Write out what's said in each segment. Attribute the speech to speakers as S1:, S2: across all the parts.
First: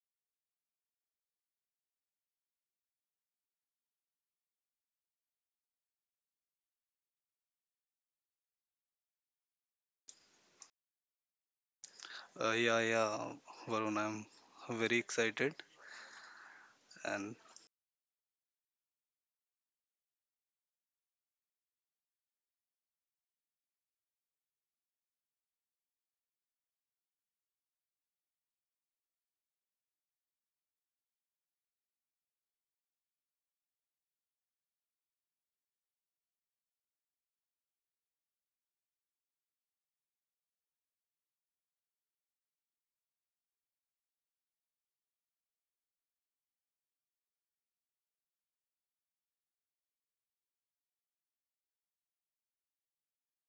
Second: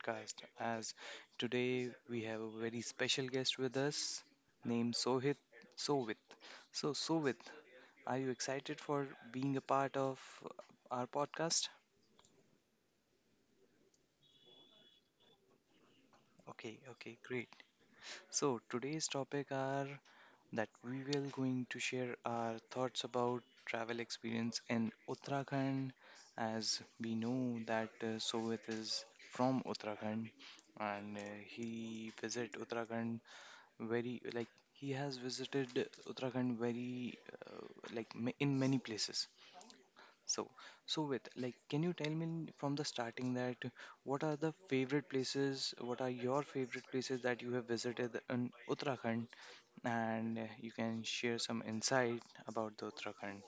S1: podcast. As today we have a very special guest with us named Sohit Sovit. So, Sovit, are you excited for being a part of our podcast?
S2: Uh, yeah, yeah, Varun, I'm very excited.
S1: Okay, okay,
S2: And
S1: great. So, today's topic are that we will going to share our thoughts about travel experience in Uttarakhand as we know that Sovet is from Uttarakhand and he visit Uttarakhand very like he has visited Uttarakhand very like in many places so Sovet like can you tell me from the starting that what are the favorite places what are your favorite places that you have visited in Uttarakhand and you can share some insight about the Uttarakhand.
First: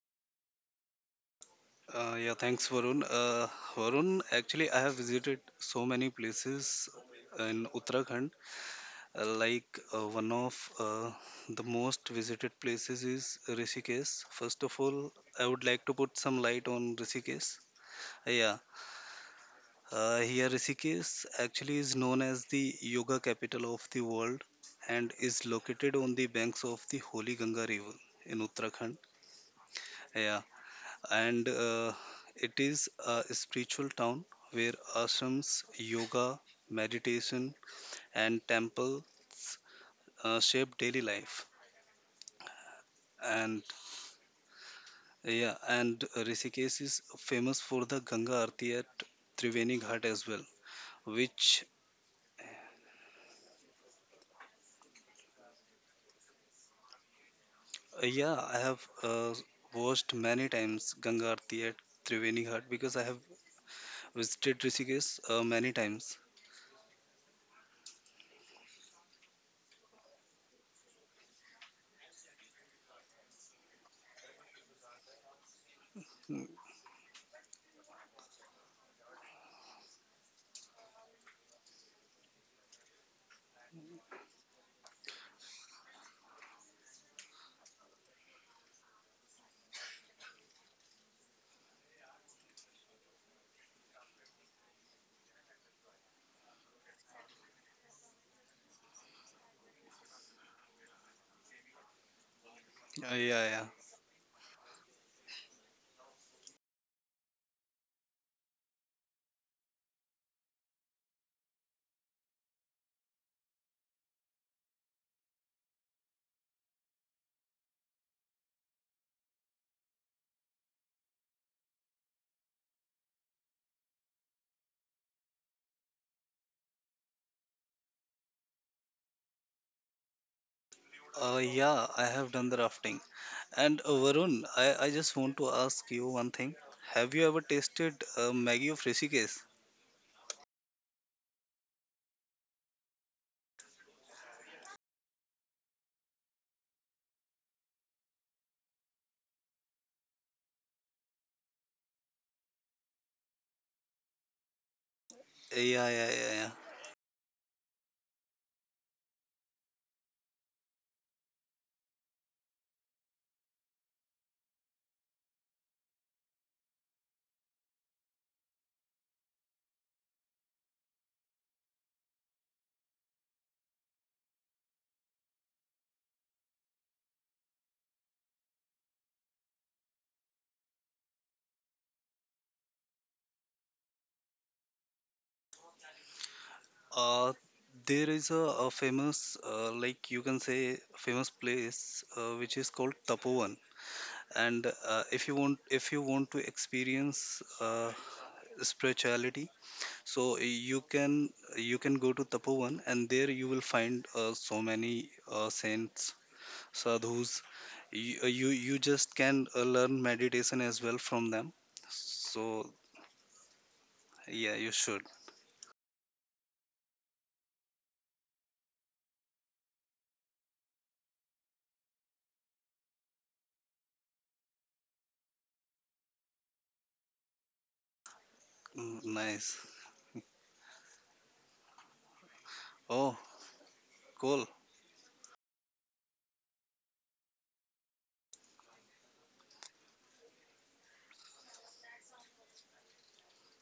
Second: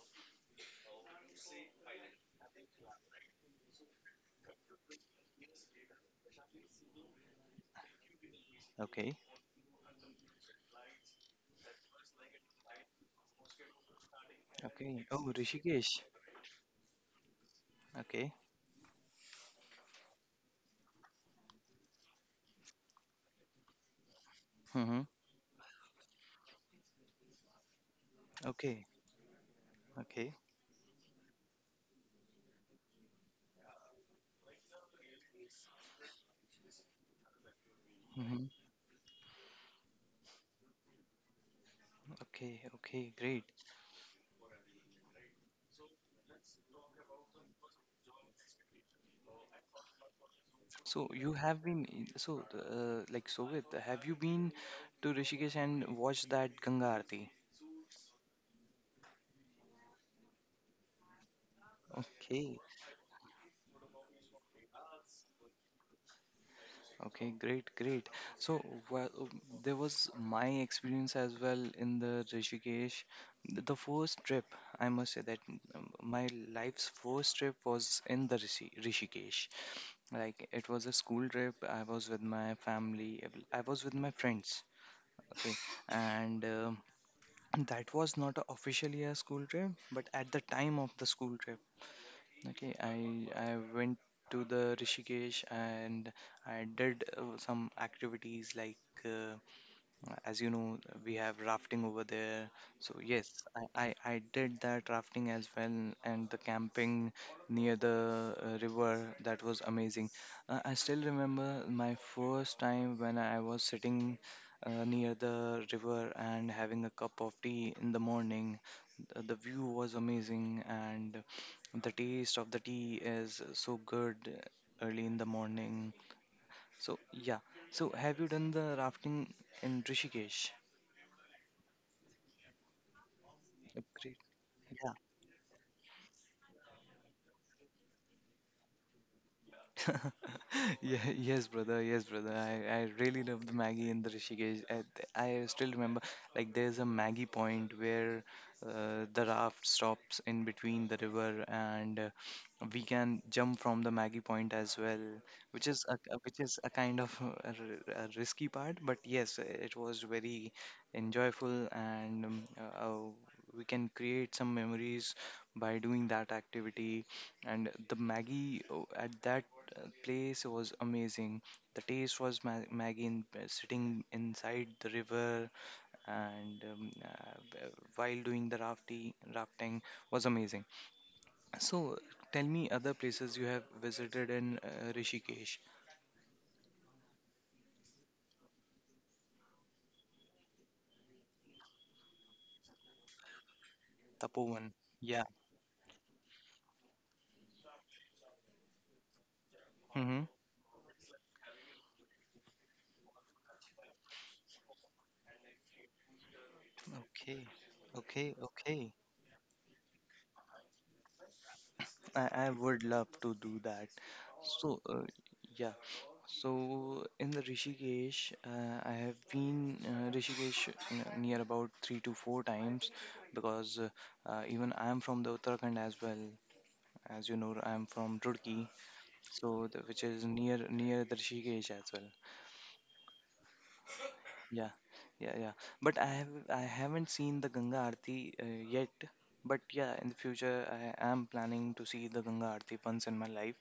S2: yeah, thanks, Varun. Varun, actually, I have visited so many places in Uttarakhand.
S1: Okay.
S2: Uh, like one of the most visited places is Rishikesh. First of
S1: Okay.
S2: all,
S1: Oh,
S2: I would like to
S1: Rishikesh.
S2: put some light on Rishikesh. Uh,
S1: Okay.
S2: Yeah, here Rishikesh actually is known as the yoga capital of the world
S1: Mm-hmm.
S2: and is located on the banks of the Holy Ganga River in
S1: Okay.
S2: Uttarakhand.
S1: Okay.
S2: Yeah, and it is a spiritual town where ashrams, yoga, meditation, and
S1: Mm-hmm.
S2: temples shape daily life.
S1: Okay. Okay. Great.
S2: And yeah, and Rishikesh is famous for the Ganga Aarti at Triveni Ghat as well,
S1: So you have
S2: which
S1: been, so like Sovit, have you been to Rishikesh and watched that Ganga Aarti?
S2: yeah, I have watched many times Ganga Aarti at Triveni
S1: Okay.
S2: Ghat because I have visited Rishikesh many times.
S1: Okay, great, great. So, well, there was my experience as well in the Rishikesh. The first trip, I must say that my
S2: Mm.
S1: life's first trip was in the Rishikesh. Like, it was a school trip. I was with my family. I was with my friends. Okay, and that was not a officially a school trip, but at the time of the school trip, okay, I went to the Rishikesh and I did some activities like uh, as you know, we have rafting over there. So yes,
S2: Yeah, yeah.
S1: I did that rafting as well, and the camping near the river, that was amazing. I still remember my first time when I was sitting near the river and having a cup of tea in the morning. The view was amazing, and the taste of the tea is so good early in the morning. So yeah. So have you done the rafting in Rishikesh?
S2: Yeah, I have done the rafting. And
S1: Great.
S2: Varun, I
S1: Yeah.
S2: just want to ask you one thing. Have you ever tasted Maggie of Rishikesh?
S1: Yeah, yes, brother. Yes, brother. I really love the Maggie in the Rishikesh. I still remember, like, there's a Maggie point where the raft stops in between the river, and we can jump from the Maggie point as well,
S2: Yeah, yeah, yeah,
S1: which
S2: yeah.
S1: is a kind of a risky part. But yes, it was very enjoyable, and we can create some memories by doing that activity, and the maggie, oh, at that place was amazing. The taste was Maggie sitting inside the river and while doing the rafting was amazing. So tell me other places you have visited in Rishikesh.
S2: Uh, there is a famous, like you can say, famous place which is called Tapovan. And
S1: Tapovan. Yeah.
S2: if you want to experience spirituality,
S1: Mm-hmm.
S2: so you can go to Tapovan, and there you will find so many saints sadhus
S1: Okay,
S2: you uh,
S1: okay,
S2: you, you
S1: okay.
S2: just can learn meditation as well from them
S1: I,
S2: so
S1: I would love to do that.
S2: yeah, you
S1: So,
S2: should.
S1: yeah. So in the Rishikesh, I have been Rishikesh near about three to four times because even I am from the Uttarakhand as well. As you know, I am from Roorkee,
S2: Mm, nice.
S1: so the, which is near the Rishikesh as well.
S2: Oh, cool.
S1: Yeah, yeah, yeah. But I haven't seen the Ganga Aarti yet. But yeah, in the future, I am planning to see the Ganga Aarti once in my life,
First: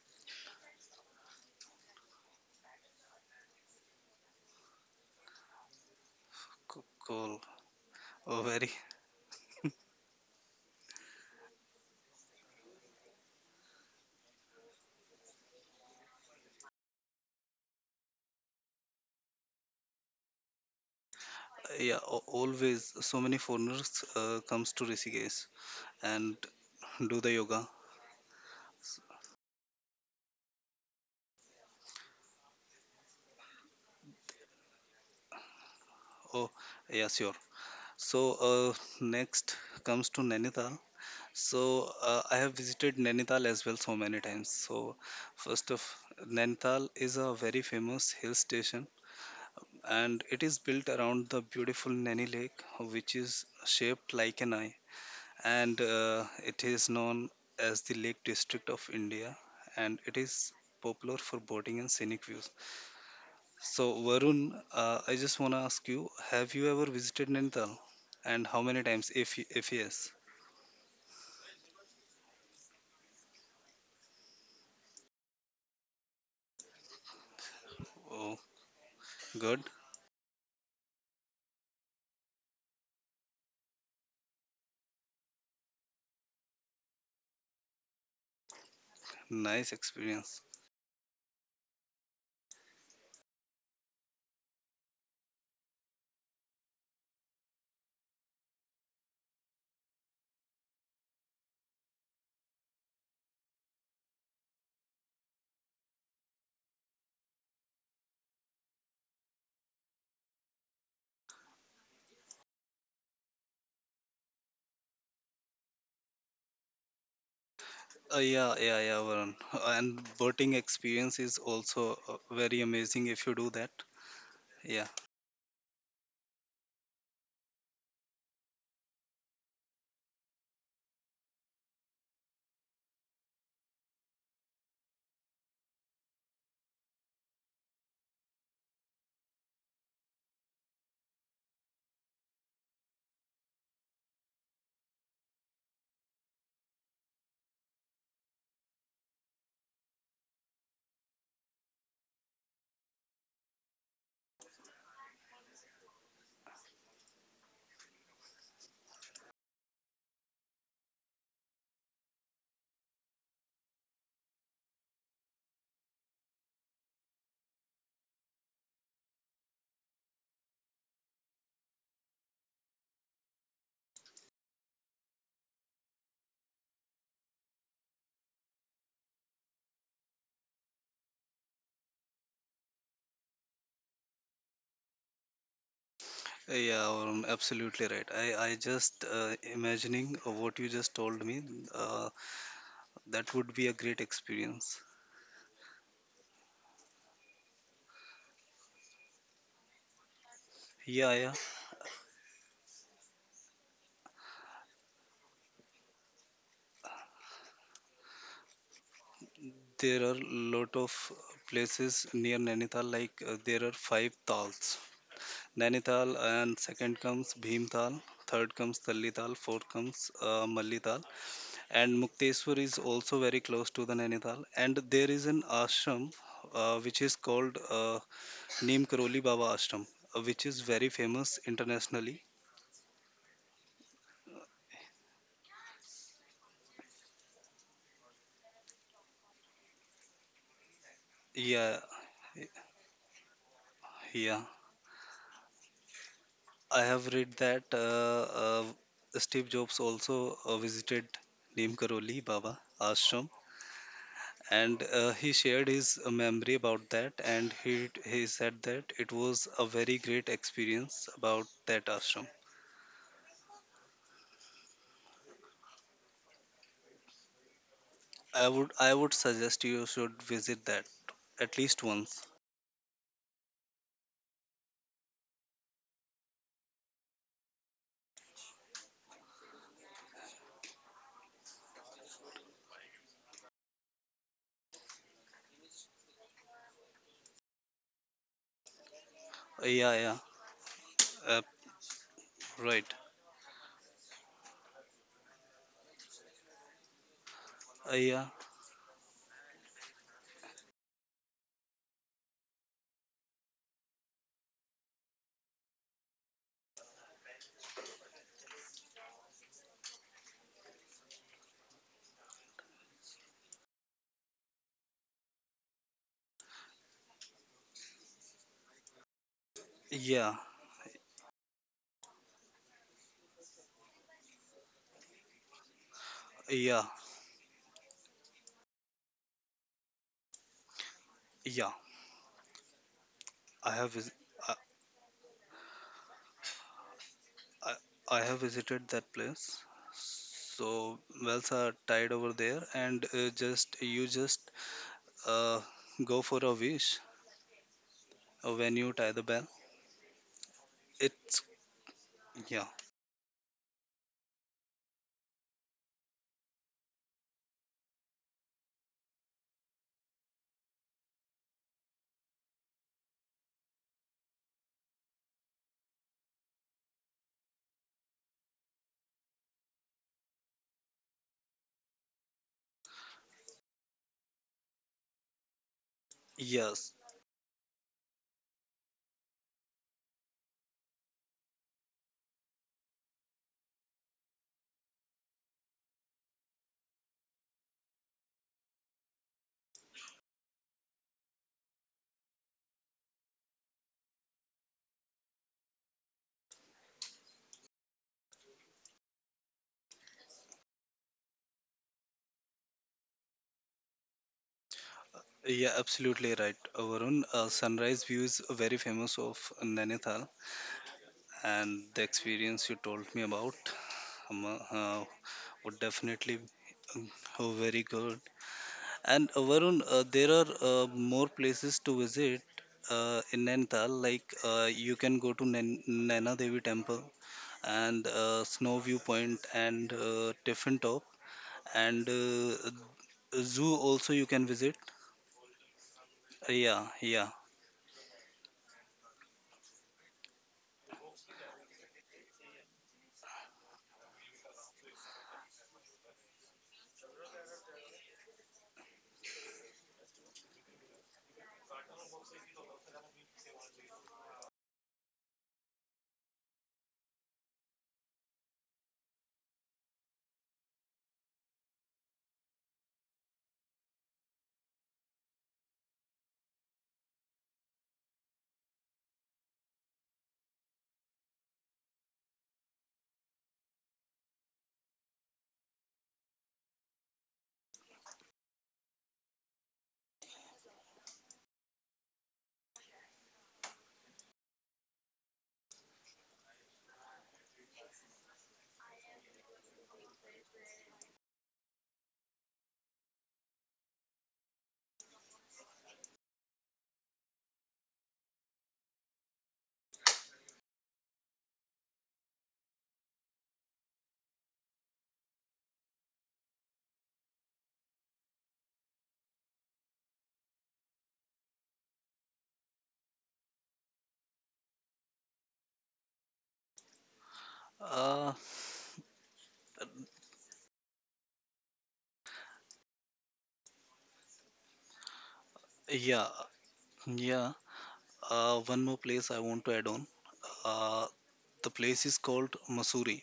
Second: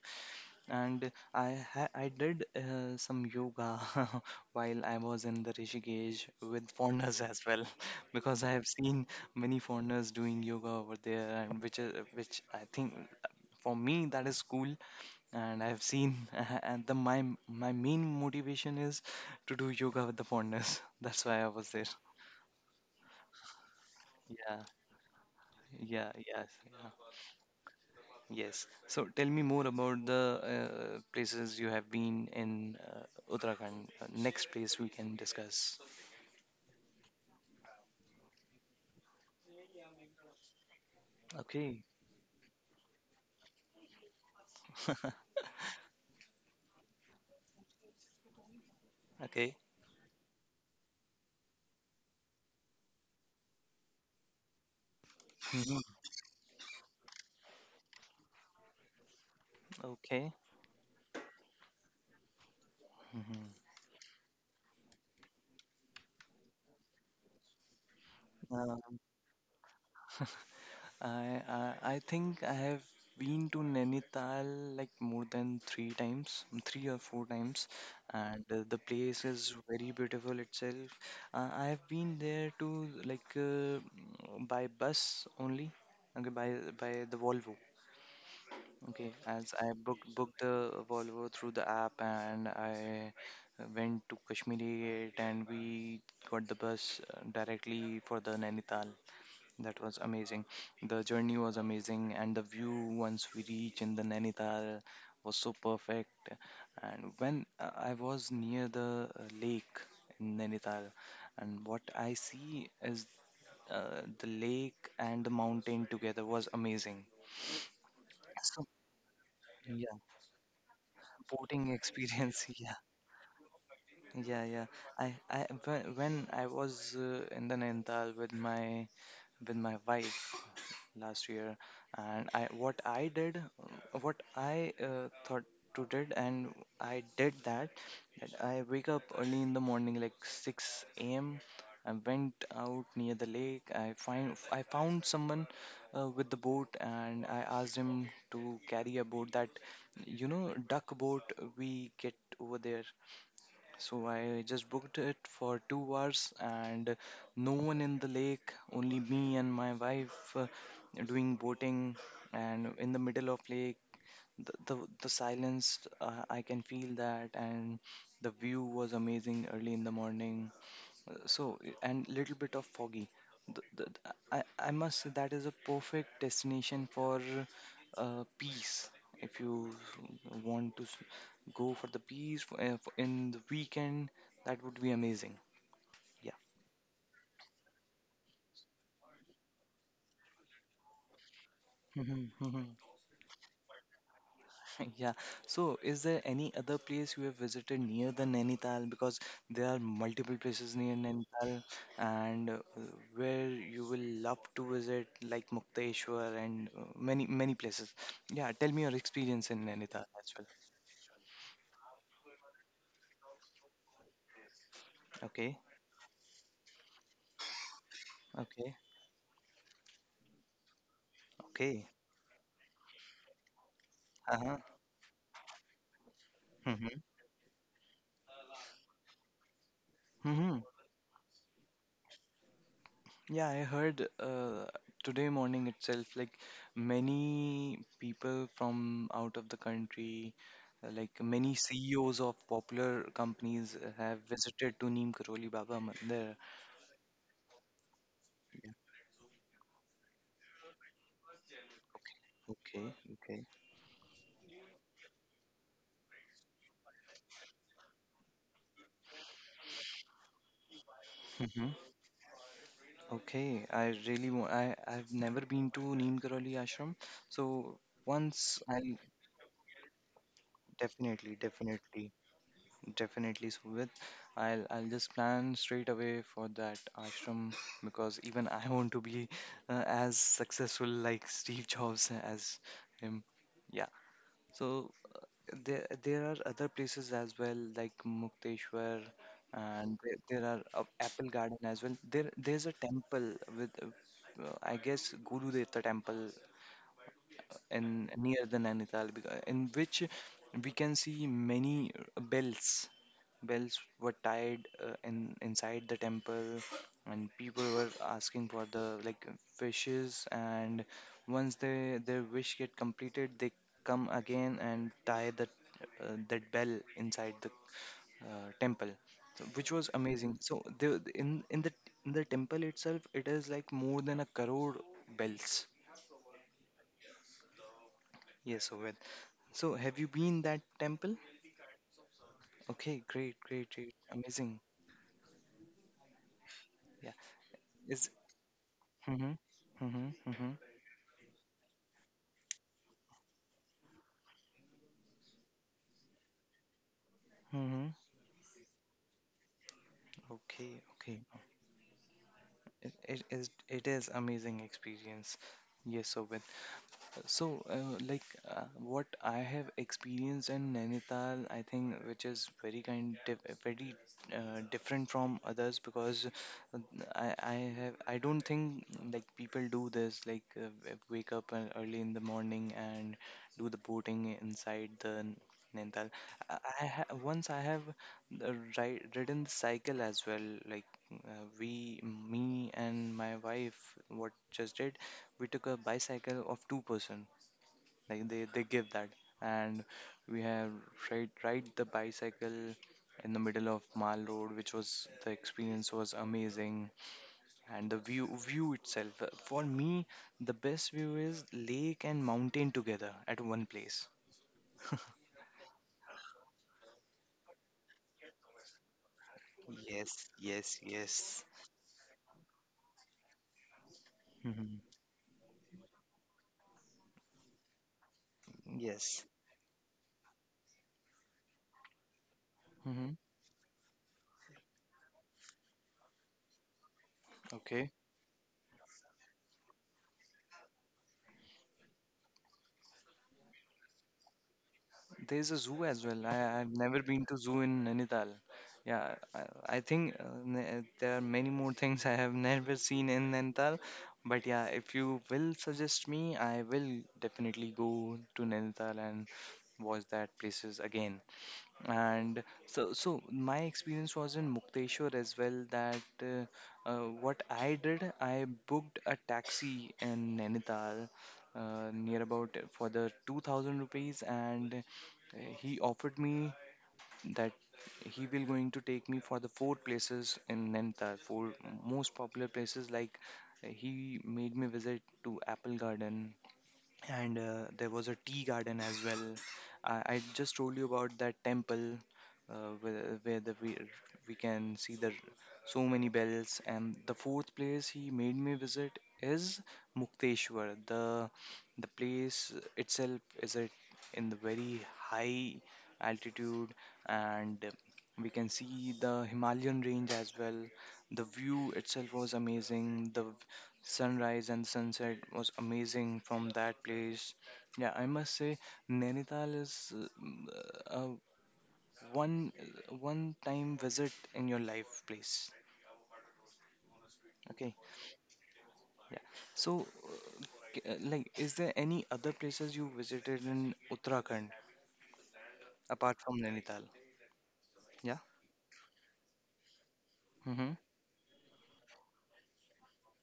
S1: and I did some yoga while I was in the Rishikesh with
S2: co-
S1: foreigners
S2: cool
S1: as well,
S2: Oh,
S1: because I have
S2: very
S1: seen many foreigners doing yoga over there, and which is, which I think, for me that is cool. And I have seen, and the my main motivation is to do yoga with the foreigners. That's why I was there.
S2: yeah. Always so many foreigners
S1: Yeah,
S2: comes to Rishikesh
S1: yeah,
S2: and
S1: yes, yeah.
S2: do the yoga.
S1: Yes. So tell me more about the places you have been in Uttarakhand. Next place we can discuss.
S2: Oh, yeah, sure. So, uh, next comes to Nainital. So
S1: Okay.
S2: I have visited Nainital as well so many times. So first of Nainital is a very famous hill station,
S1: Okay.
S2: and it is built around the beautiful Nani Lake, which is shaped like an eye, and
S1: Mhm.
S2: it is known as the Lake District of India, and it
S1: Okay.
S2: is popular for boating and scenic views.
S1: Mhm.
S2: So, Varun, I just want to ask you, have you ever visited Nainital, and how many
S1: Um,
S2: times? If if yes,
S1: I think I have been to Nainital like more than three times, three or four times,
S2: oh,
S1: and the place is
S2: good,
S1: very beautiful itself. I have been there to, like, by bus only, okay, by the Volvo. Okay, as I
S2: nice
S1: booked
S2: experience.
S1: the Volvo through the app, and I went to Kashmiri Gate and we got the bus directly for the Nainital. That was amazing. The journey was amazing, and the view once we reached in the Nainital was so perfect. And when I was near the lake in Nainital, and what I see is the lake and the mountain together was amazing. So,
S2: Yeah, Varun.
S1: yeah,
S2: And boating experience is
S1: boating
S2: also
S1: experience.
S2: very amazing if you do that.
S1: Yeah, yeah, yeah.
S2: Yeah.
S1: I when I was in the Nainital with my wife, last year, and I what I did, what I thought to did, and I did that. That I wake up early in the morning, like 6 a.m. I went out near the lake. I found someone with the boat, and I asked him to carry a boat duck boat we get over there, so I just booked it for 2 hours, and no one in the lake, only me and my wife doing boating. And in the middle of lake, the silence I can feel that, and the view was amazing early in the morning. So, and little bit of foggy. I must say that is a perfect destination for peace. If you want to go for the peace in the weekend, that would be amazing. Yeah.
S2: Yeah, absolutely right. I just imagining what you just told me, uh,
S1: Mm-hmm.
S2: that would be a great experience.
S1: Yeah. So, is there any other place you have visited near the Nainital? Because there are multiple places near
S2: Yeah, yeah.
S1: Nainital, and where you will love to visit, like Mukteshwar and many places. Yeah. Tell me your experience in
S2: There
S1: Nainital
S2: are
S1: as well.
S2: lot of places near Nainital, like there are five tals.
S1: Okay.
S2: Nainital, and second comes Bhimtal, third
S1: Okay.
S2: comes Tallital, fourth comes Mallital,
S1: Okay.
S2: and Mukteswar is also very close to the
S1: Uh
S2: Nainital.
S1: huh.
S2: And there is an ashram which is called named Karoli Baba Ashram, which
S1: Mm-hmm.
S2: is very famous internationally.
S1: Yeah, I heard today morning itself, like many people from out of the country, like many
S2: Yeah,
S1: CEOs of popular companies have
S2: yeah.
S1: visited to Neem Karoli Baba Mandir.
S2: I have read that
S1: Yeah.
S2: Steve Jobs also visited Neem Karoli Baba
S1: Okay,
S2: Ashram,
S1: okay.
S2: and he shared his memory about that, and he said that it was a very great experience about
S1: Hmm.
S2: that ashram.
S1: Okay, I really want, I've never been to Neem Karoli Ashram, so
S2: I
S1: once
S2: would I
S1: I'll,
S2: would suggest you should visit that
S1: definitely,
S2: at least
S1: definitely.
S2: once.
S1: Definitely, Suvit. I'll just plan straight away for that ashram because even I want to be as successful like Steve Jobs as him. Yeah. So there are other places as well like Mukteshwar,
S2: Uh, Yeah,
S1: and
S2: yeah,
S1: there are Apple
S2: uh,
S1: Garden as well. There's a
S2: right.
S1: temple with I guess Guru Deva temple in
S2: Yeah,
S1: near the Nainital, in which we can see many bells. Bells were tied, in inside the temple, and people were asking for the, like, wishes. And once they their wish get completed, they come again and tie the that bell inside the temple, so, which was
S2: yeah,
S1: amazing. So the in the temple itself, it is like more than a crore bells.
S2: yeah,
S1: Yes, Ovid. So, have you been that temple?
S2: yeah.
S1: Okay, great, great,
S2: I have
S1: great,
S2: vis- I,
S1: amazing. Yeah,
S2: I,
S1: is.
S2: I have visited that
S1: Mm-hmm,
S2: place.
S1: mm-hmm, mm-hmm,
S2: So wells are tied over there, and just you just uh, go for a wish
S1: mm-hmm.
S2: when you tie the bell.
S1: Okay, okay.
S2: It's yeah,
S1: It is amazing experience. Yes, so, so, like what I have experienced in Nainital, I think, which is very kind, dif very different from others, because uh, I, I I don't think like people do this, like wake up early in the morning and do the boating inside the Nainital. I
S2: yes,
S1: ha once I have ri ridden the cycle as well, like we, me and my wife, what just did, we took a bicycle of two person, like they give that, and we have ride the bicycle in the middle of Mall Road, which was, the experience was amazing, and the view itself, for me, the best view is lake and mountain together at one place.
S2: yeah, absolutely right, Varun. Sunrise view is very famous of
S1: Yes,
S2: Nainital,
S1: yes, yes,
S2: and the experience you told me about um,
S1: hmm,
S2: uh, would definitely um, very good.
S1: yes.
S2: And Varun, there are more places to visit
S1: Hmm,
S2: in Nainital. Like you can go to Naina Devi Temple
S1: okay.
S2: and Snow Viewpoint and Tiffin Top and zoo also you can visit.
S1: There's a zoo as well.
S2: Uh,
S1: I've
S2: yeah,
S1: never been
S2: yeah,
S1: to zoo in Nainital. Yeah, I think there are many more things I have never seen in Nainital. But yeah, if you will suggest me, I will definitely go to Nainital and watch that places again. And so, so my experience was in Mukteshwar as well. That what I did, I booked a taxi in Nainital, near about, for the 2,000 rupees, and he offered me that he will going to take me for the four places in Nainital, four most popular places. Like he made me visit to Apple Garden, and there was a tea garden as well. I just told you about that temple, uh, where we can see the so many bells. And the fourth place he made me visit is Mukteshwar. The place itself is it in the very high altitude, and we can see the Himalayan range as well. The view itself was amazing. The sunrise and sunset was amazing from that place. Yeah, I must say Nainital is uh, one time visit in your life place. Okay,
S2: uh,
S1: yeah. So, is there any other places you visited in Uttarakhand apart
S2: yeah,
S1: from Nainital?
S2: yeah.
S1: Yeah.
S2: One more place I want to add on.
S1: Mm-hmm.
S2: Uh, the place is called Masuri.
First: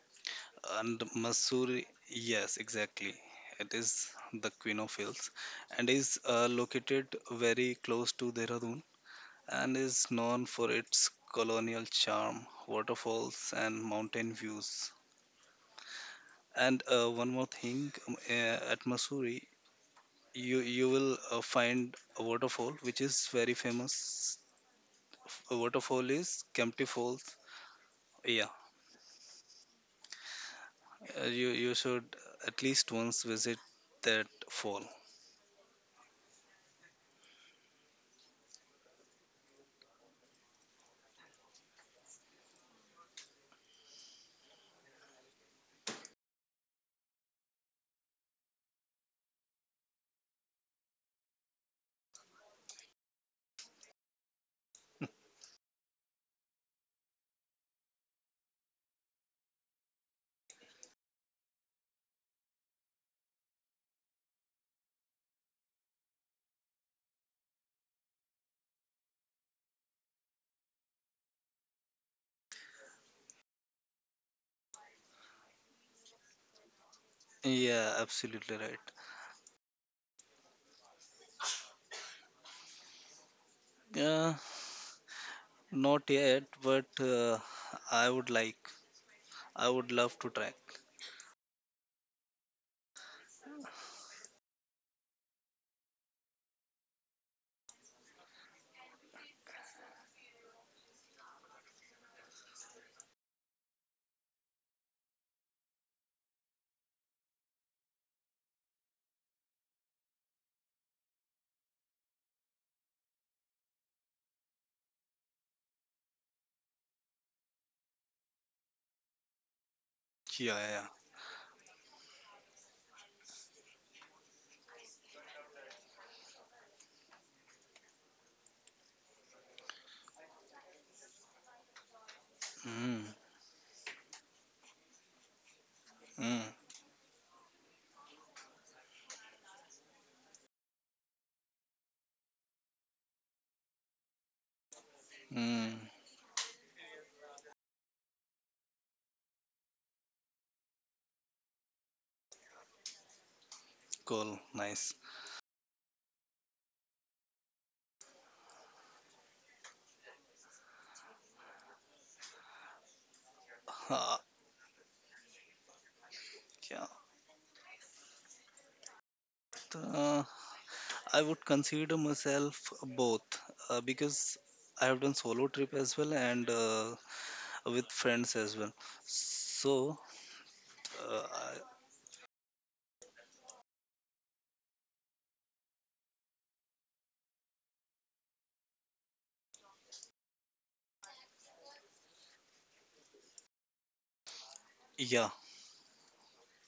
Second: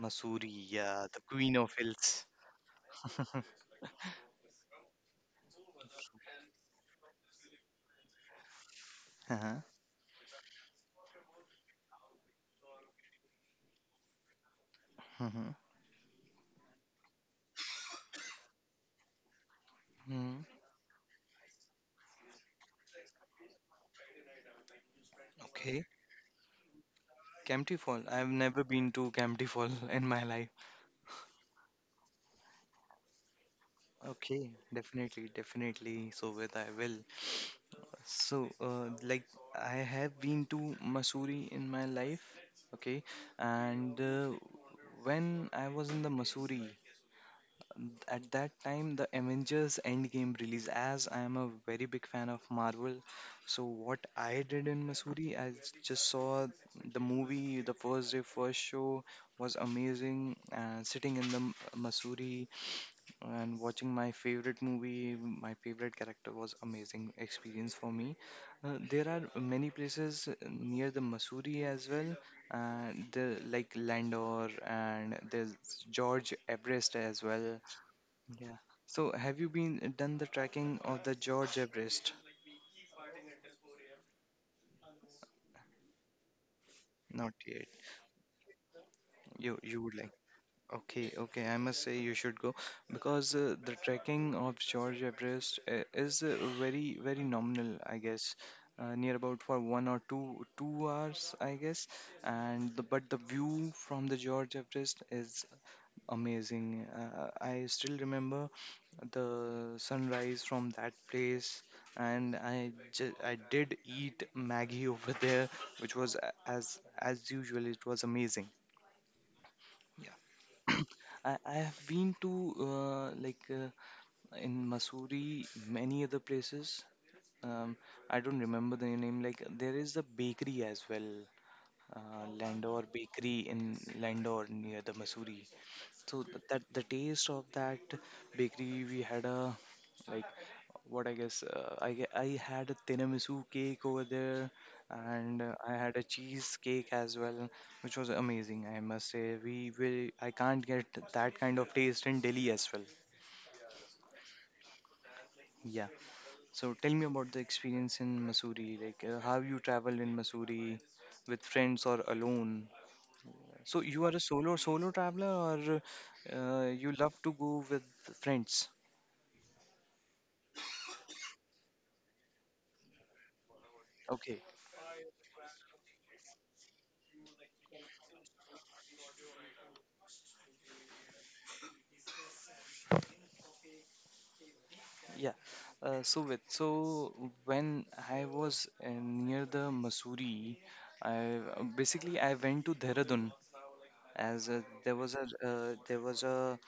S1: Mussoorie,
S2: And
S1: yeah, the queen of
S2: Mussoorie,
S1: hills.
S2: yes, exactly. It is the Queen of Hills and is located very close to Dehradun
S1: Uh-huh.
S2: and is known for its colonial charm, waterfalls, and mountain views.
S1: Mm-hmm.
S2: And one more thing, at Mussoorie,
S1: Mm-hmm.
S2: you will find a waterfall which is very famous. A
S1: Okay.
S2: waterfall is Kempty Falls.
S1: Camty Fall. I've
S2: Yeah,
S1: never been to Camty Fall in my life.
S2: you you should at least once visit that
S1: Okay,
S2: fall.
S1: definitely, definitely. So with I will. So I have been to Mussoorie in my life, okay, and when I was in the Mussoorie, at that time the Avengers Endgame release. As I am a very big fan of Marvel, so what I did in Mussoorie, just saw the movie. The first day, first show was amazing. And sitting in the Mussoorie and watching my favorite movie, my favorite character was amazing experience for me. There are many places near the Mussoorie as well, and the like Landor and there's George Everest as well.
S2: Yeah, absolutely
S1: Yeah.
S2: right.
S1: So have you been done the tracking of the George Everest?
S2: Uh, Not yet, but
S1: Not yet.
S2: I would like,
S1: You
S2: I
S1: you
S2: would
S1: would like.
S2: love to try.
S1: Okay, okay. I must say you should go because the trekking of George Everest is very, very nominal, I guess. Near about for 1 or 2 2 hours, I guess. But the view from the George Everest is amazing. I still remember the sunrise from that place, and I did eat Maggie over there, which was as usual, it was amazing. Yeah.
S2: Yeah, yeah,
S1: I have been to in Mussoorie, many other places. Um, I don't remember the name. Like there is a bakery as well, uh,
S2: yeah.
S1: Landor
S2: Mm,
S1: Bakery in Landor near the Mussoorie. So
S2: mm,
S1: that the taste of that bakery, we had a like what I guess I had a tiramisu cake over there, and I
S2: mm.
S1: had a cheese cake as well, which was amazing. I must say, we will I can't get that kind of taste in Delhi as well.
S2: Cool, nice.
S1: Yeah. So tell me about the experience in Missouri. Like how you traveled in Missouri, with friends or alone. So you are a
S2: Ah,
S1: solo traveler, or
S2: yeah.
S1: you love to go with friends?
S2: Uh, I would consider myself both because
S1: Okay.
S2: I have done solo trip as well and with friends as well. So, uh, I-
S1: Yeah. So with so when I was near the Missouri, I basically I went to Dehradun as
S2: yeah,
S1: there was a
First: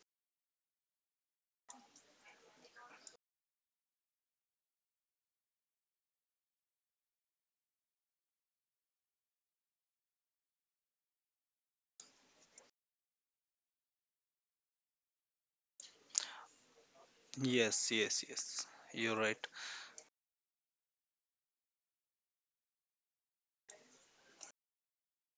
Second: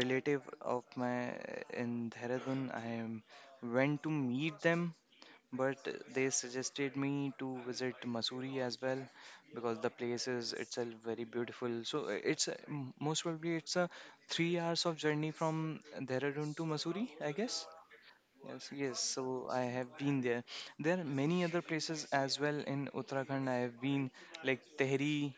S1: relative of my in Dehradun. I went to meet them, but they suggested me to visit Missouri as well because the place is itself very beautiful. So it's most probably it's a 3 hours of journey from Dehradun to Missouri, I guess.
S2: yes, yes, yes.
S1: Yes, yes,
S2: You're right.
S1: so I have been there. There are many other places as well in Uttarakhand. I have been like Tehri,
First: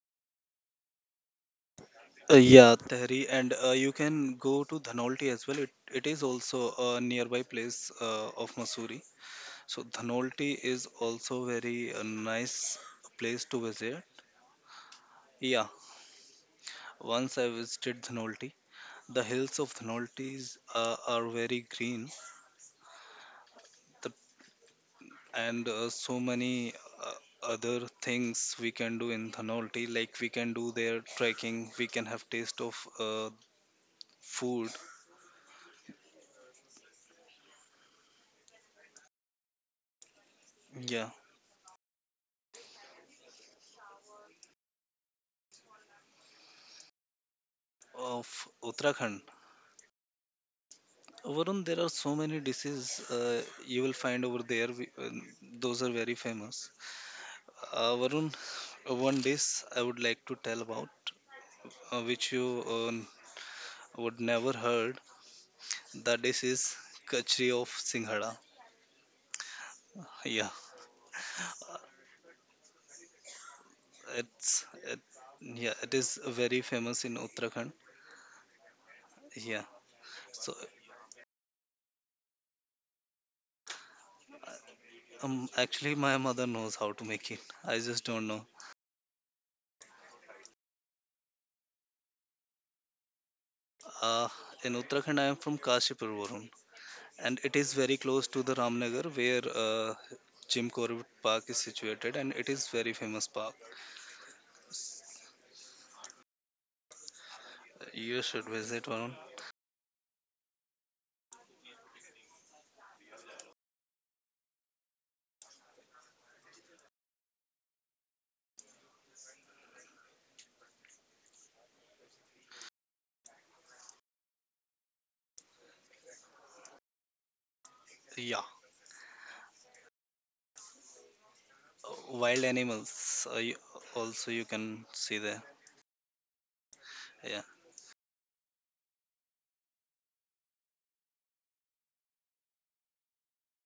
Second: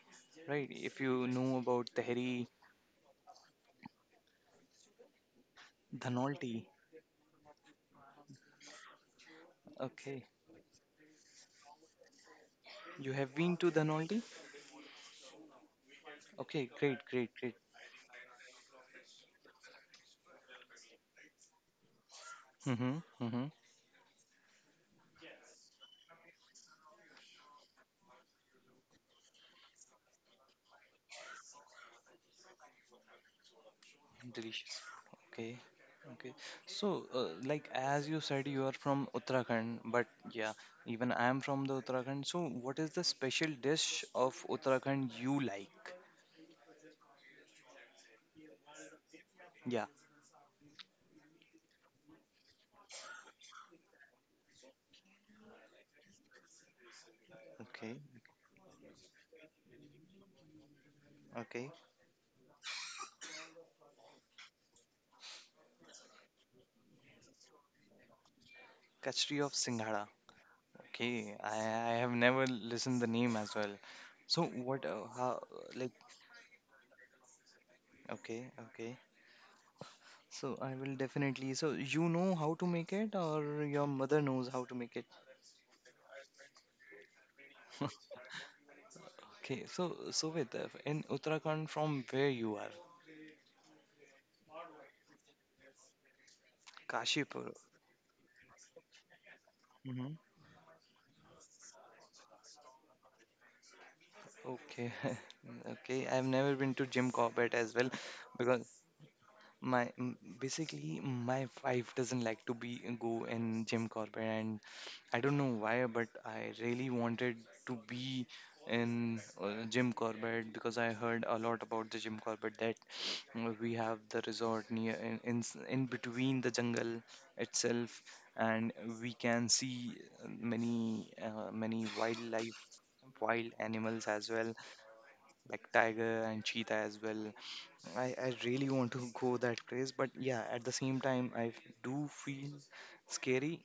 S1: right? If you know about Tehri,
S2: Yeah, Tehri, and you can go to Dhanolti as well. It is
S1: Dhanolti.
S2: also a nearby place of Missouri. So
S1: Okay,
S2: Dhanolti is also very nice
S1: you have
S2: place
S1: been
S2: to
S1: to
S2: visit.
S1: Dhanolti?
S2: Yeah,
S1: Okay, great, great,
S2: once I
S1: great.
S2: visited Dhanolti. The hills of Dhanolti are very green,
S1: Mm-hmm, mm-hmm.
S2: the, and so many uh, other things we can do in Dhanolti. Like we can do their trekking, we can have taste of food.
S1: Delicious. Okay, okay. So, as you said, you are from Uttarakhand, but yeah,
S2: Yeah,
S1: even I am from the Uttarakhand. So, what is the special dish of Uttarakhand you like?
S2: of Uttarakhand.
S1: Yeah.
S2: Varun, there are so many dishes you will find over there. Those are very famous.
S1: Okay,
S2: Varun, one dish I would like to tell about,
S1: okay.
S2: which you would never heard. That dish is kachri of Singhada.
S1: Kachri of Singhara.
S2: Yeah,
S1: Okay, I have never listened the name as well. So
S2: it's
S1: what?
S2: it,
S1: How?
S2: yeah, it
S1: Like
S2: is very famous in Uttarakhand.
S1: okay, okay.
S2: Yeah,
S1: So
S2: so
S1: I will definitely. So you know how to make it, or your mother knows how to make it.
S2: actually my mother knows how to make it. I just don't know.
S1: Okay, so so with in Uttarakhand from where you are,
S2: Uh, in Uttarakhand, I am from Kashipur, Varun. And
S1: Kashipur.
S2: it is very close to the Ramnagar where
S1: Hmm.
S2: Jim Corbett Park is situated, and it is very famous park.
S1: Okay, okay. I've never been to Jim Corbett as well,
S2: You should
S1: because
S2: visit, Varun.
S1: My mm, basically my wife doesn't like to be go in Jim Corbett and I don't know why but I really wanted to be in Jim Corbett because I heard a lot about the Jim Corbett that we have the resort near in between the jungle itself
S2: Yeah,
S1: and we can see many
S2: wild
S1: wildlife
S2: animals
S1: wild animals
S2: also
S1: as
S2: you
S1: well
S2: can see there.
S1: like tiger and cheetah as well.
S2: Yeah,
S1: I really want to go that craze, but yeah, at the same time, do feel scary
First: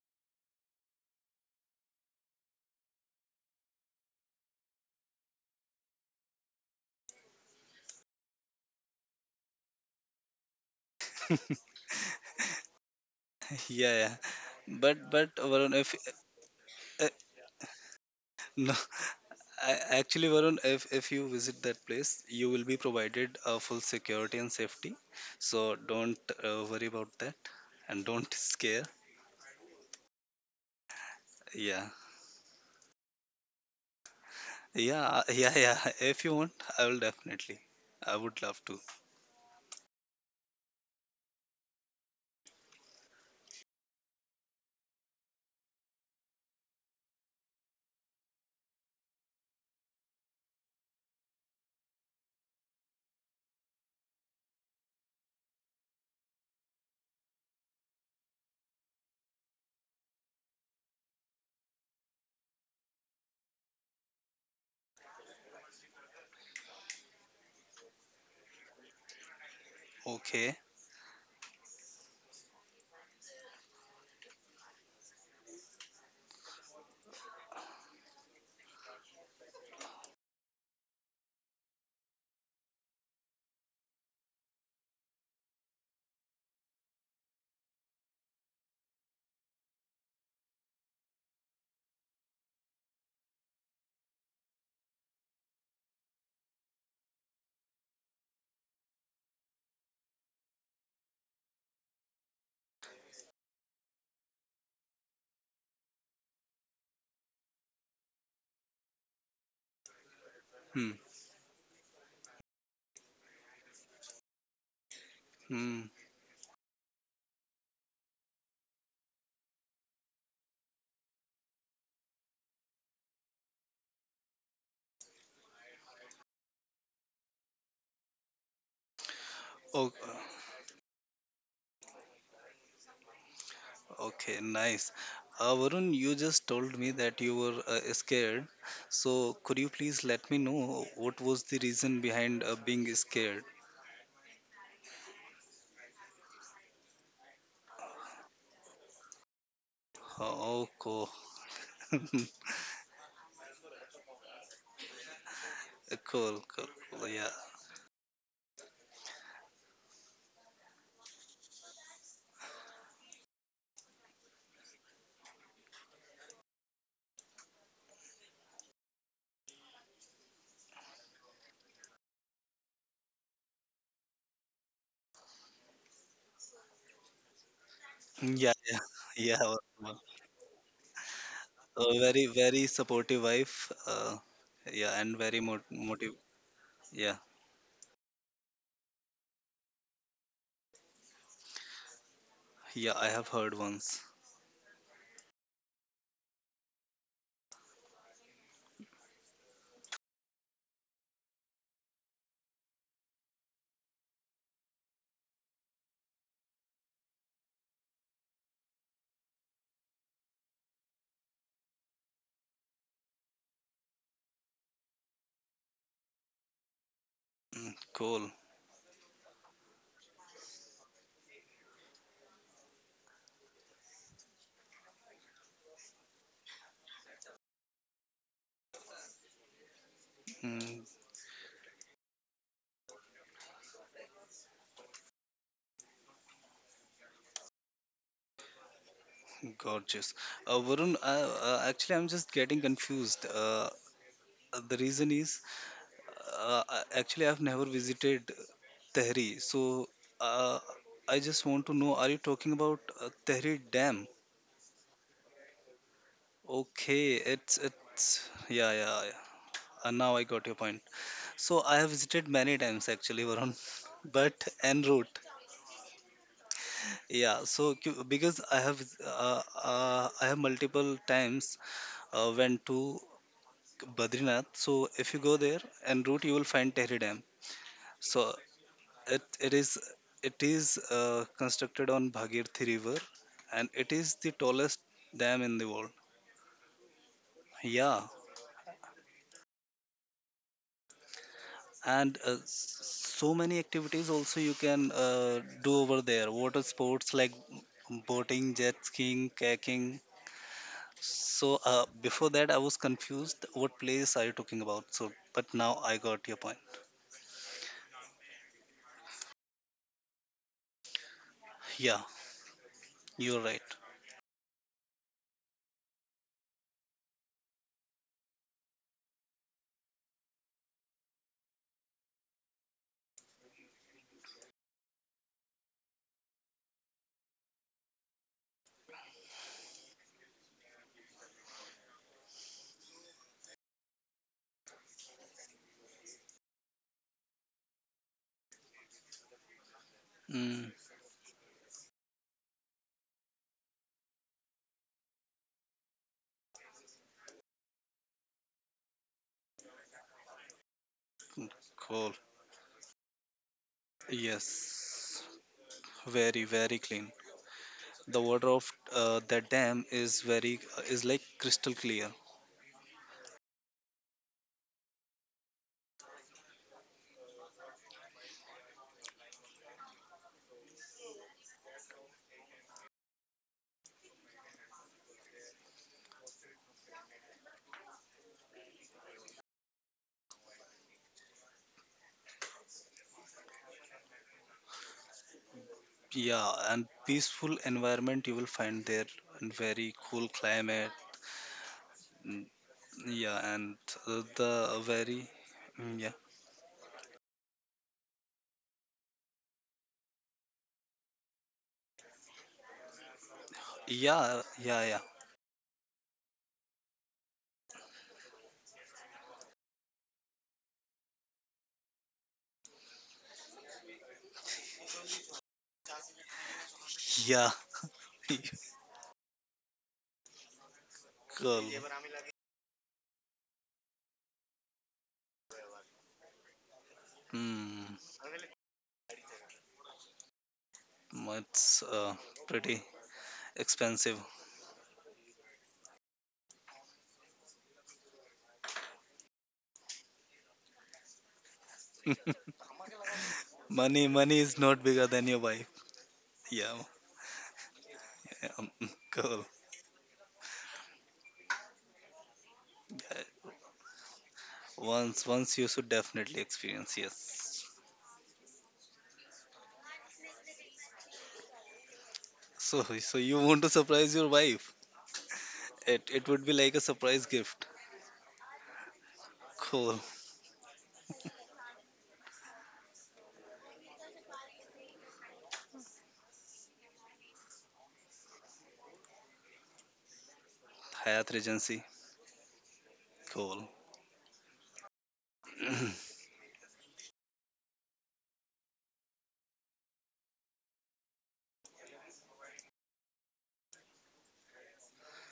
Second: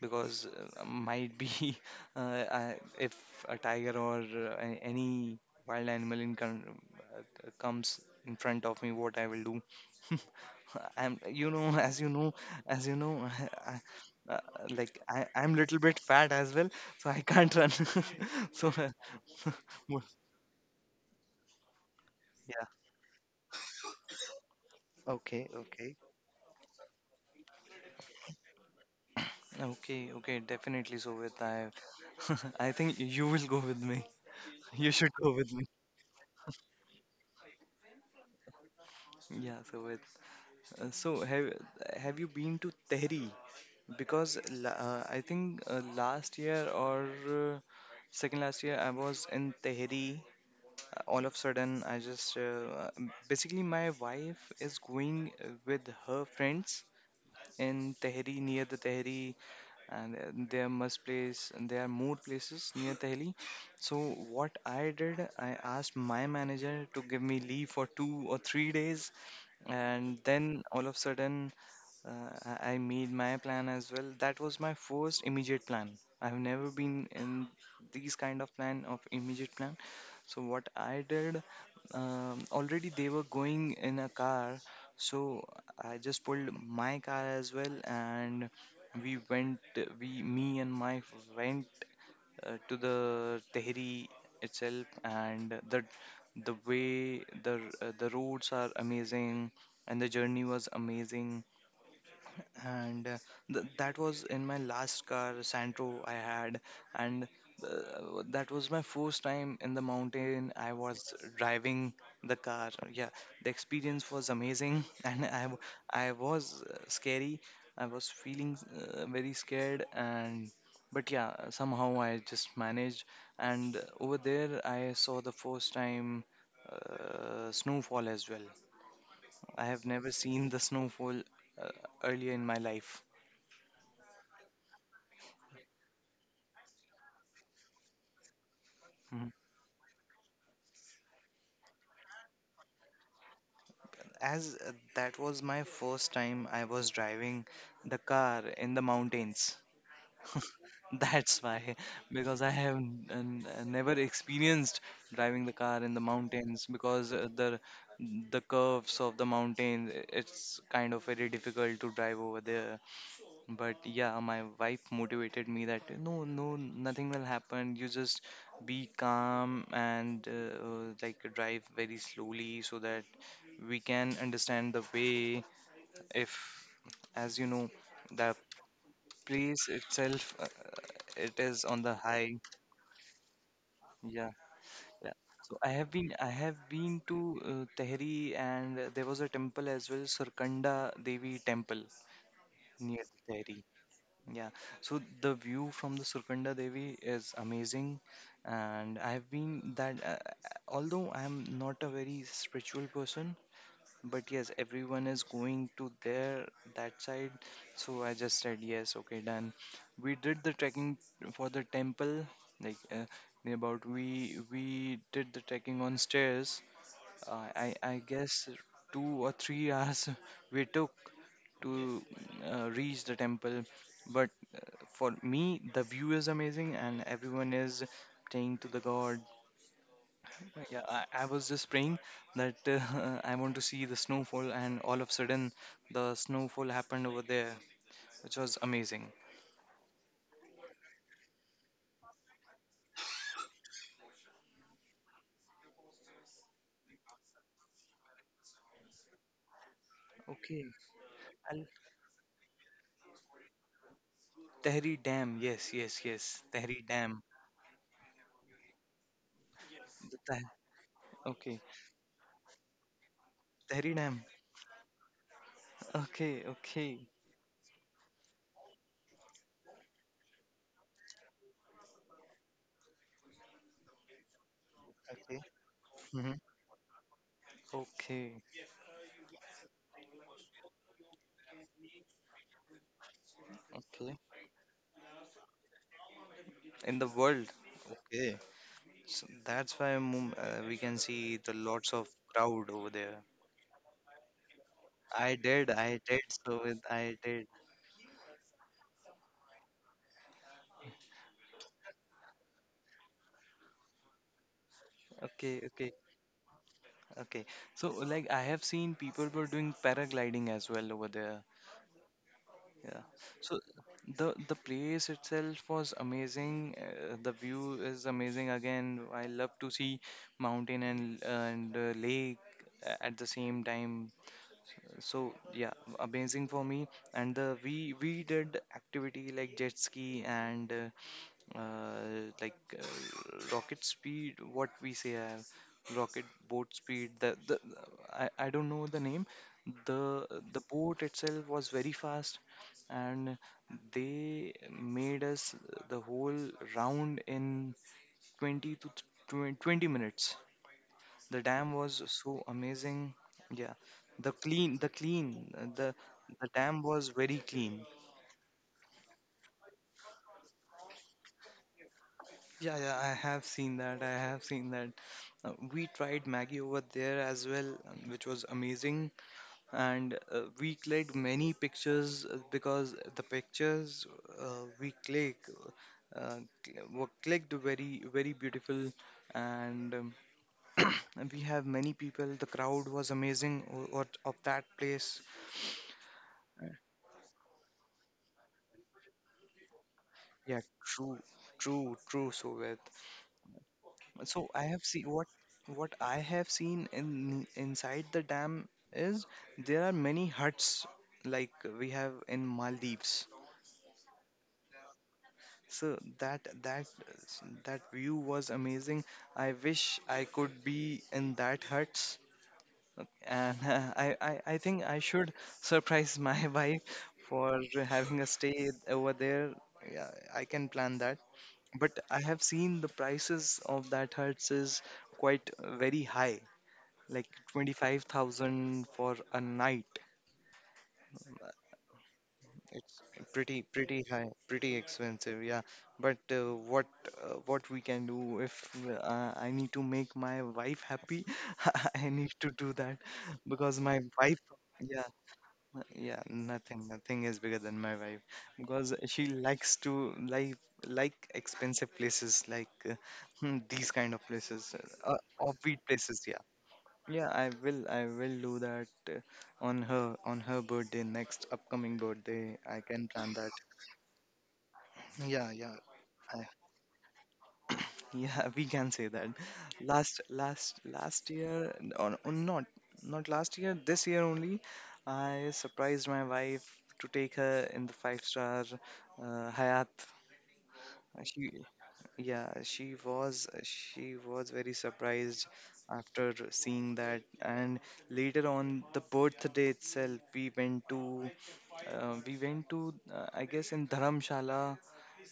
S1: because might be if a tiger or any wild animal comes in front of me, what I will do. I'm, you know, as you know, I,
S2: yeah, yeah.
S1: uh,
S2: But
S1: I,
S2: but
S1: I'm
S2: Varun,
S1: little
S2: if
S1: bit fat as well,
S2: uh,
S1: so I can't run. so,
S2: no,
S1: uh, mo-
S2: actually Varun, if you visit that place, you will
S1: yeah,
S2: be provided full security and safety.
S1: okay,
S2: So
S1: okay.
S2: don't worry about that and don't scare.
S1: Okay, okay, definitely. So with
S2: Yeah.
S1: I think you will go with me. You should
S2: Yeah,
S1: go with
S2: yeah,
S1: me.
S2: yeah. If you want, I will definitely. I would love to.
S1: Yeah. So with uh, so have have you been to Tehri? Because I think last year or second last year I was in Tehri. All of a sudden, I just basically my wife is going with her friends in Tehri near the Tehri and there must place and there are more places near Delhi. So what I did, I asked my manager to give me leave for 2 or 3 days, and
S2: Okay.
S1: then all of a sudden I made my plan as well. That was my first immediate plan. I've never been in these kind of plan of immediate plan. So what I did, already they were going in a car, so I just pulled my car as well and we went we me and my went to the Tehri itself and the way the roads are amazing and the journey was amazing and that was in my last car santro I had, and that was my first time in the mountain I
S2: Hmm.
S1: was driving the car. Yeah, the experience was amazing.
S2: Hmm.
S1: I was scary. I was feeling very scared, and but yeah somehow I just managed, and over there I saw the first time snowfall as well. I have
S2: Oh,
S1: never seen the snowfall uh, earlier in my life.
S2: okay. Nice. Varun, you just told me that you were scared.
S1: Mhm.
S2: So, could you please let me know what was the reason behind being scared?
S1: As that was my first time I was driving the car in the mountains.
S2: Oh, cool.
S1: That's why, because I have never experienced driving the car in the
S2: Cool,
S1: mountains
S2: cool, cool.
S1: because
S2: Yeah.
S1: the curves of the mountain it's kind of very difficult to drive over there. But yeah, my wife motivated me that no, no, nothing will happen. You just be calm and drive very slowly so that we can understand the way, if as you know the
S2: Yeah, yeah, yeah.
S1: place
S2: Varun.
S1: itself it is on the
S2: A very,
S1: high.
S2: very supportive wife.
S1: Yeah,
S2: Yeah,
S1: yeah,
S2: and very
S1: so
S2: motive.
S1: I have been to
S2: Yeah,
S1: Tehri, and there was a temple as well, Surkanda Devi temple
S2: yeah.
S1: near
S2: I have heard
S1: Tehri.
S2: once.
S1: Yeah, so the view from the Surkanda Devi is amazing, and I have been that although I am not a very spiritual person. But yes, everyone is going to their that side. So I just said yes, okay, done. We did the trekking for the temple, like uh, near about we did the trekking on stairs.
S2: Hmm,
S1: I
S2: cool.
S1: guess 2 or 3 hours we took to reach the temple, but for me the view is amazing and everyone is praying to the god. Yeah,
S2: Mm,
S1: I was just praying that I want to see the snowfall, and all of a sudden, the snowfall happened over there, which was amazing.
S2: gorgeous. Varun, actually, I'm just getting confused. The reason is, actually, I've never visited Tehri, so uh,
S1: Okay,
S2: I just want
S1: I
S2: to know, are you talking about Tehri Dam?
S1: Tehri Dam. Yes, yes, yes, Tehri
S2: Okay,
S1: Dam.
S2: it's yeah, yeah, yeah.
S1: The
S2: Now I got
S1: Teh-
S2: your point.
S1: okay,
S2: So I have visited many times actually, Varun,
S1: Tehri Dam.
S2: but en route.
S1: Okay, okay.
S2: Yeah, so because I have multiple times went to Badrinath. So if you go
S1: Okay.
S2: there and route,
S1: Hmm.
S2: you will find Tehri Dam. So
S1: Okay,
S2: it, it is it is constructed on Bhagirathi River, and it is
S1: okay.
S2: the tallest dam in the world.
S1: In the world.
S2: Yeah,
S1: Okay. So that's why we can see the lots of
S2: and
S1: crowd over there.
S2: so many activities also you can
S1: I did,
S2: do
S1: I
S2: over
S1: did.
S2: there.
S1: So
S2: Water
S1: with
S2: sports
S1: I
S2: like
S1: did.
S2: boating, jet skiing, kayaking. So before that, I was confused. What place are you talking about? So, but
S1: Okay,
S2: now
S1: okay.
S2: I got your point.
S1: Okay. So like I have seen people were doing paragliding as well over there.
S2: Yeah,
S1: Yeah.
S2: you're
S1: So
S2: right.
S1: the place itself was amazing. The view is amazing again. I love to see mountain and lake at the same time. So yeah, amazing for me. And the we did activity like jet ski and uh, like uh, rocket speed what we say rocket boat speed, the I don't know the name. the the
S2: Mm,
S1: boat itself was very fast, and they made us the whole round in 20 to 20 minutes. The dam was
S2: cool.
S1: so amazing. Yeah, the
S2: Yes,
S1: clean
S2: very
S1: the
S2: very
S1: dam was
S2: clean.
S1: very clean.
S2: The water of that dam is very is like crystal clear.
S1: Yeah, yeah, I have seen that. I have seen that. We tried Maggie over there as well, which was amazing. And we clicked many pictures because the pictures uh, we click uh, were clicked very, very beautiful. And and we have many people. The crowd was amazing of that place.
S2: Yeah,
S1: Uh,
S2: and peaceful environment you will find there, and very cool
S1: Yeah,
S2: climate.
S1: true, true, true,
S2: Mm.
S1: Sovet.
S2: Yeah, and
S1: So I
S2: the
S1: have seen what
S2: very mm, yeah,
S1: I have seen in inside the dam is there are many huts like we have in Maldives.
S2: yeah, yeah,
S1: So that view was amazing. I wish I could be in that huts. And I think I should surprise my wife
S2: yeah,
S1: for having a
S2: yeah,
S1: stay over there. Yeah, I can plan that.
S2: cool.
S1: But I have seen the prices of that huts is quite very high, like
S2: Hmm,
S1: 25,000 for a night.
S2: it's pretty
S1: It's pretty
S2: expensive.
S1: high, pretty expensive, yeah. But what we can do if I need to make my wife happy. I need to do that because my
S2: Money money
S1: wife,
S2: is not
S1: yeah,
S2: bigger than your wife.
S1: yeah,
S2: Yeah,
S1: nothing, nothing is bigger than my wife
S2: um,
S1: because she
S2: cool.
S1: likes to like expensive places like these kind of places,
S2: Once, once you
S1: offbeat
S2: should
S1: places,
S2: definitely
S1: yeah.
S2: experience.
S1: Yeah, I
S2: Yes.
S1: will. I will do that on her birthday, next upcoming birthday. I
S2: So,
S1: can
S2: so
S1: plan
S2: you
S1: that.
S2: want to surprise your wife?
S1: Yeah, yeah.
S2: It would
S1: I,
S2: be like a surprise gift.
S1: Yeah, we can say that.
S2: Cool.
S1: Last year or not not last year, this year only, I surprised my wife to take her in the five star Hyatt.
S2: Hyatt
S1: She
S2: Regency.
S1: Yeah,
S2: Cool.
S1: she was very surprised after seeing that, and later on the birthday itself, we went to I guess in Dharamshala,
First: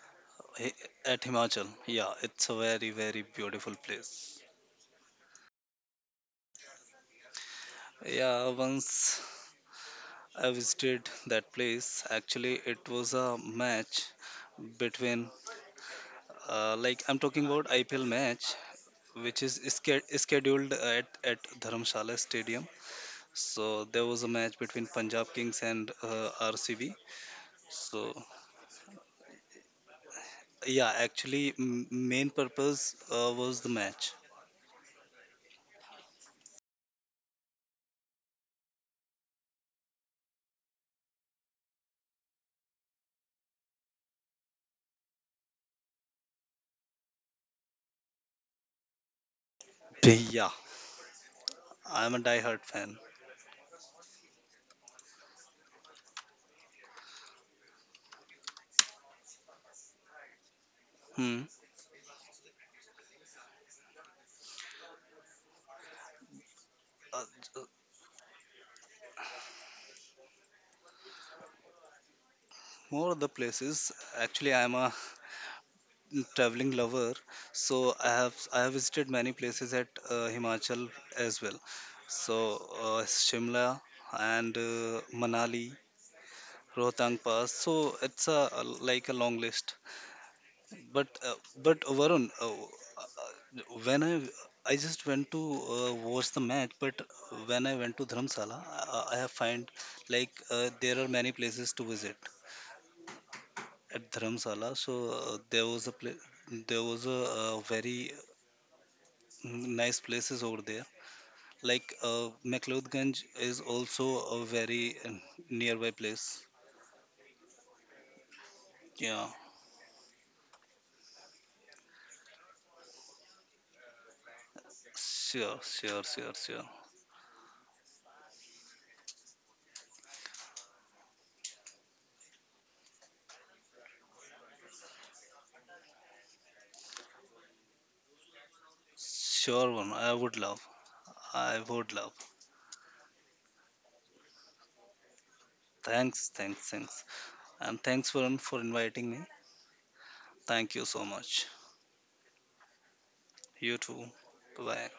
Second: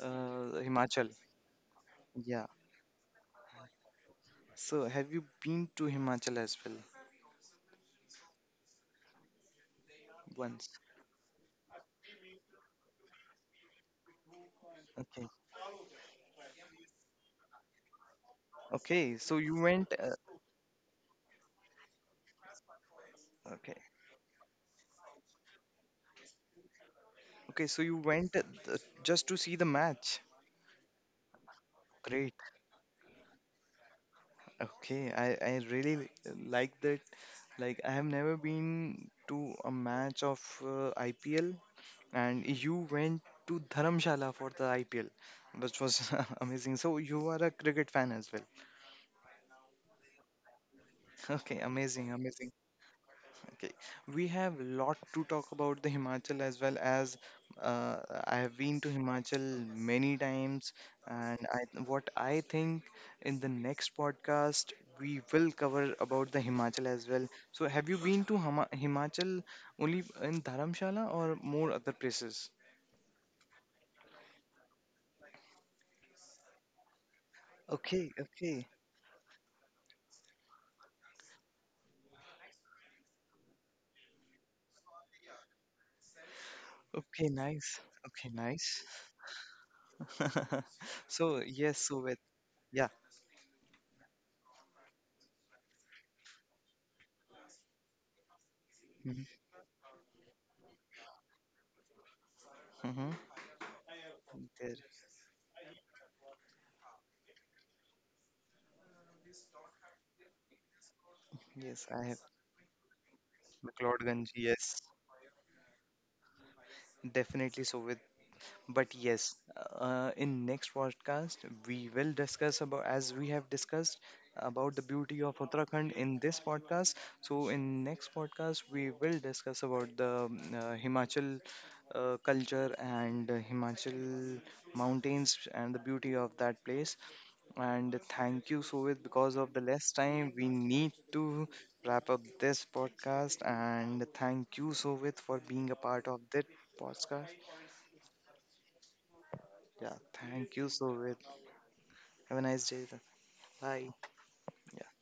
S2: Hi-
S1: Himachal.
S2: At Himachal. Yeah,
S1: Yeah.
S2: it's a very, very beautiful place.
S1: So have you been to Himachal as well
S2: Yeah, once I
S1: once?
S2: visited that place. Actually, it was a match
S1: Okay.
S2: between, like I'm talking about IPL match,
S1: Okay. So
S2: which
S1: you
S2: is
S1: went.
S2: scheduled at Dharamshala Stadium. So
S1: Okay.
S2: there was a match between Punjab Kings and RCB.
S1: Okay. So you
S2: So
S1: went just to see the match.
S2: yeah, actually, main
S1: Great.
S2: purpose was the match.
S1: Okay, I really like that. Like I have never been to a match of IPL, and you went to Dharamshala for the IPL, which was amazing. So you are a cricket fan as well.
S2: Yeah,
S1: Okay, amazing,
S2: I'm a
S1: amazing.
S2: diehard fan.
S1: Okay, we have a lot to talk about the Himachal as well as uh, I have been to Himachal many times,
S2: Hmm.
S1: and I what I think in the next podcast we will cover about the Himachal as well. So,
S2: Uh,
S1: have you been to Hama Himachal only in Dharamshala or more other places?
S2: More other places. Actually, I'm a traveling lover, so I
S1: Okay,
S2: have I
S1: okay,
S2: have visited many places at Himachal as well. So Shimla and Manali, Rohtang
S1: okay,
S2: Pass.
S1: nice,
S2: So it's
S1: okay,
S2: a
S1: nice.
S2: like a long list. But uh,
S1: So, yes,
S2: but
S1: so with
S2: Varun,
S1: yeah,
S2: when I just went to watch the match, but when I went to Dharamsala, I have find like there are many places to visit
S1: mm-hmm,
S2: at
S1: there,
S2: Dharamsala. So there was a very nice places over there.
S1: yes,
S2: Like
S1: I have.
S2: McLeodganj is also
S1: McLeodganj,
S2: a
S1: yes.
S2: very nearby place.
S1: Definitely so with but
S2: Yeah,
S1: yes in next podcast we will discuss about as we have discussed about the beauty of
S2: sure,
S1: Uttarakhand
S2: sure,
S1: in
S2: sure,
S1: this
S2: sure.
S1: podcast, so in next podcast we will discuss about the Himachal culture and Himachal mountains and the beauty of that place. And thank you Sovit, because of the
S2: Sure,
S1: less
S2: one. I
S1: time
S2: would
S1: we
S2: love.
S1: need to
S2: I would
S1: wrap
S2: love.
S1: up this podcast, and thank you Sovit for being a part of
S2: Thanks,
S1: this
S2: thanks, thanks.
S1: podcast.
S2: And thanks, Varun, for inviting me.
S1: Yeah, thank you,
S2: Thank you so
S1: Sovet.
S2: much.
S1: Have a nice day.
S2: You
S1: Bye.
S2: too. Bye
S1: Yeah.
S2: bye.